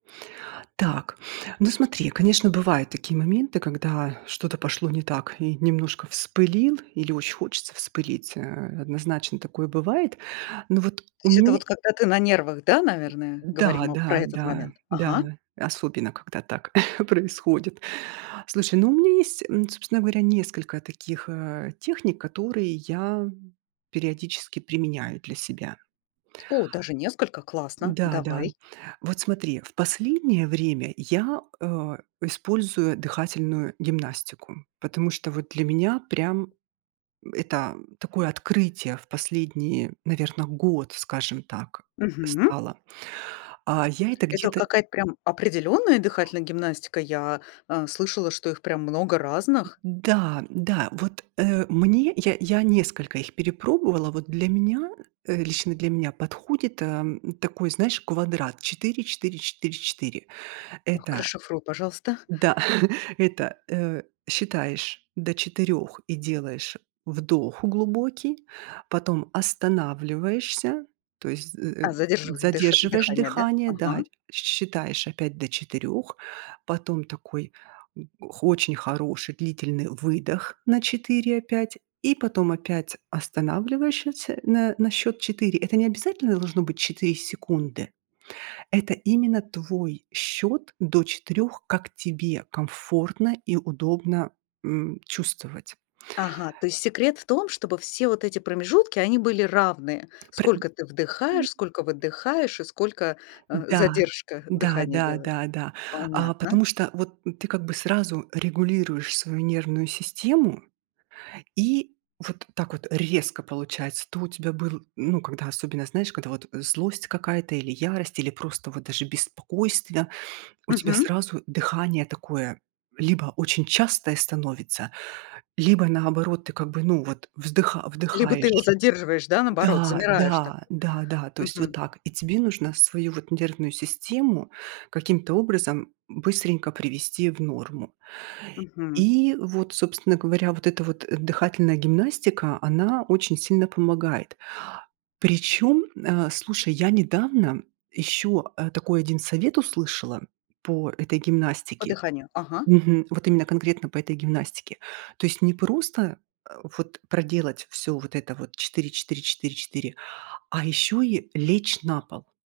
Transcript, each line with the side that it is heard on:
right: Так, ну смотри, конечно, бывают такие моменты, когда что-то пошло не так и немножко вспылил или очень хочется вспылить, э, однозначно такое бывает. Но вот
left: То
right: у
left: есть это
right: меня
left: вот когда ты на нервах, да, наверное,
right: Да,
left: говорим об про
right: да
left: этот
right: да
left: момент?
right: да да,
left: Ага.
right: особенно когда так происходит. Слушай, ну, у меня есть, м, собственно говоря, несколько таких, а, техник, которые я периодически применяю для себя.
left: О, даже несколько? Классно,
right: Н-да, да.
left: давай.
right: Вот смотри, в последнее время я, а, использую дыхательную гимнастику, потому что вот для меня прям это такое открытие в последние, наверно, год, скажем так,
left: Мгм.
right: стало. А, я это
left: Это
right: где-то
left: какая-то прям определённая дыхательная гимнастика? Я, э, слышала, что их прям много разных.
right: М-да, да, да. Вот, э, мне я я несколько их перепробовала. Вот для меня, э, лично для меня подходит, эм, такой, знаешь, квадрат 4-4-4-4.
left: Так,
right: Это
left: расшифруй, пожалуйста.
right: Да, это, э, считаешь до 4 и делаешь вдох глубокий, потом останавливаешься, то есть з э э,
left: А, задерживает дыша
right: задерживаешь
left: дыхание, да?
right: дыхание, да,
left: Ага.
right: щ считаешь опять до 4, потом такой, х очень хороший длительный выдох на 4 опять, и потом опять останавливаешь ща тся на на счёт 4. Это не обязательно должно быть 4 секунды. Это именно твой счёт до 4, как тебе комфортно и удобно, м, чувствовать.
left: Ага, то есть секрет в том, чтобы все вот эти промежутки, они были равные.
right: Пры
left: Сколько ты
right: м
left: вдыхаешь, сколько выдыхаешь и сколько, э,
right: Да
left: задержку
right: да
left: дыхания
right: да
left: делаешь.
right: да да. А.
left: Понятно.
right: Потому что вот ты как бы сразу регулируешь свою нервную систему, и вот так вот резко получается. То у тебя был, ну, когда особенно, знаешь, когда вот, э, злость какая-то или ярость, или просто вот даже беспокойство, у тебя
left: Мгм.
right: сразу дыхание такое: либо очень частое становится, либо, наоборот, ты как бы, ну, вот вздыха
left: Либо ты его
right: вдыхаешь.
left: задерживаешь, да, наоборот,
right: Да
left: замираешь
right: да
left: такой.
right: да да. То есть вот
left: Мгм.
right: так. И тебе нужно свою вот нервную систему каким-то образом быстренько привести в норму.
left: Мгм.
right: И вот, собственно говоря, вот эта вот, э, дыхательная гимнастика, она очень сильно помогает. Причём, а, слушай, я недавно ещё, э, такой 1 совет услышала по этой
left: По
right: гимнастике.
left: дыханию. Ага.
right: Мгм. Вот именно конкретно по этой гимнастике. То есть не просто, э, вот проделать всё вот это вот 4-4-4-4, а ещё и лечь на пол.